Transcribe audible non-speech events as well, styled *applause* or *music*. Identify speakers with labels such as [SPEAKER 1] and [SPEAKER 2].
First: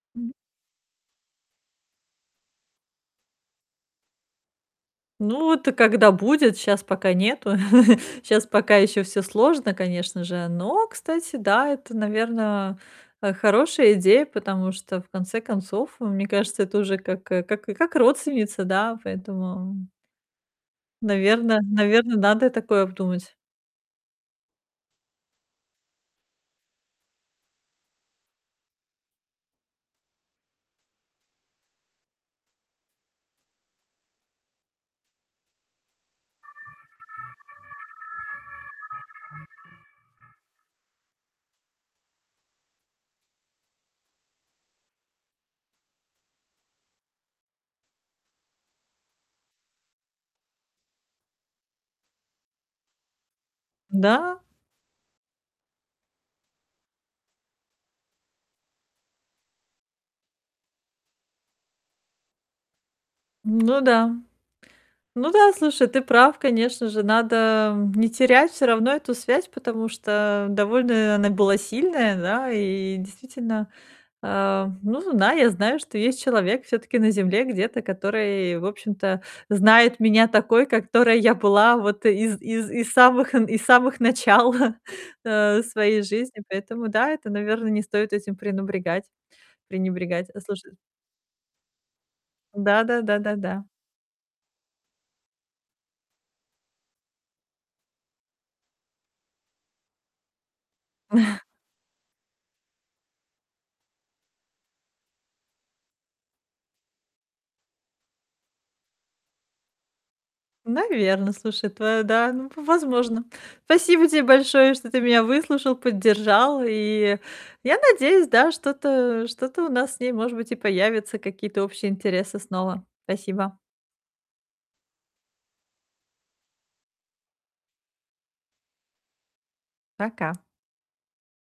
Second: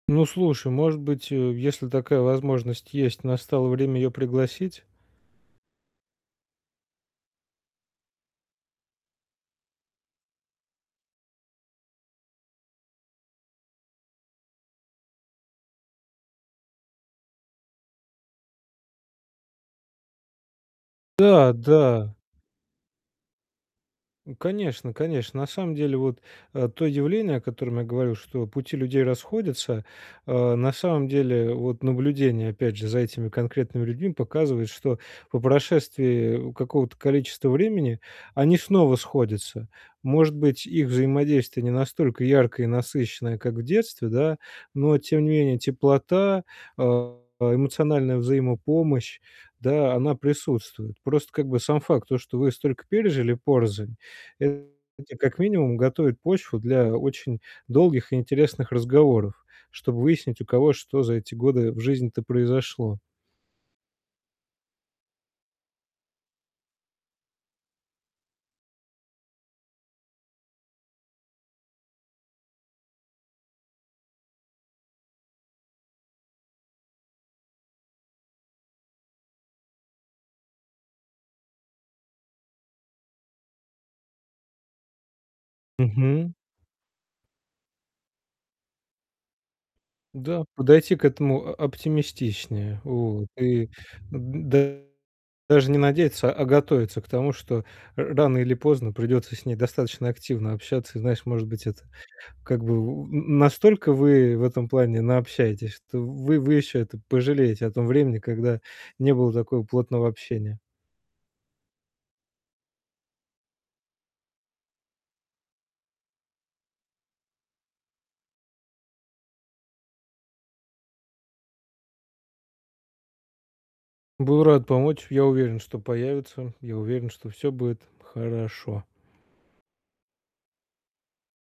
[SPEAKER 1] Ну,
[SPEAKER 2] М.
[SPEAKER 1] слушай, может быть, э, если такая возможность есть, настало время её пригласить?
[SPEAKER 2] Ну, вот когда будет, щас пока нету. *chuckles* Щас пока ещё всё сложно, конечно же. Но, кстати, да, это, наверно, э, хорошая идея. Потому что, в конце концов, э, мне кажется, это уже как как как родственница, да? Поэтому
[SPEAKER 1] Да,
[SPEAKER 2] Наверно
[SPEAKER 1] да.
[SPEAKER 2] наверно, надо такое обдумать.
[SPEAKER 1] Ну конечно конечно. На самом деле, вот, э, то явление, о котором я говорю, что пути людей расходятся, э, на самом деле, вот наблюдение, опять же, за этими конкретными людьми показывает, что по прошествии какого-то количества времени они снова сходятся. Может быть, их взаимодействие не настолько яркое и насыщенное, как в детстве, да. Но, тем не менее, теплота, э, эмоциональная взаимопомощь, да, она присутствует. Просто, как бы сам факт, то что вы столько пережили порознь,
[SPEAKER 2] Да.
[SPEAKER 1] это, как минимум, готовит почву для очень долгих и интересных разговоров, чтобы выяснить, у кого что за эти годы в жизни-то произошло.
[SPEAKER 2] Ну да. Ну да, слушай, ты прав. Конечно же, надо не терять всё равно эту связь, потому что довольно она была сильная, да? И действительно, э, ну зна я знаю, что есть человек всё-таки на Земле где-то, который, в общем-то, знает меня такой, которой я была вот из из из самых э, из самых начал, *chuckles* э, своей
[SPEAKER 1] Мгм.
[SPEAKER 2] жизни. Поэтому да, это, наверно, не стоит этим пренубрегать пренебрегать.
[SPEAKER 1] Да,
[SPEAKER 2] Слушай
[SPEAKER 1] подойти к этому о оптимистичнее.
[SPEAKER 2] Да да да
[SPEAKER 1] Вот.
[SPEAKER 2] да да.
[SPEAKER 1] И д даже не надеяться, а готовиться к тому, что р рано или поздно придется с ней достаточно активно общаться. И знаешь,
[SPEAKER 2] *chuckles*
[SPEAKER 1] может быть, это, как бы, у м, настолько вы в этом плане наобщаетесь, что вы вы еще это пожалеете о том времени, когда не было такого плотного общения.
[SPEAKER 2] Наверно. Слушай, твоя да, ну, в возможно. Спасибо те большое, что ты меня выслушал, поддержал. И я надеюсь, да, что-то что-то у нас с ней, может быть, и появятся какие-то общие интересы снова. Спасибо.
[SPEAKER 1] Был рад помочь. Я уверен, что появятся. Я уверен, что всё будет хорошо.
[SPEAKER 2] Пока.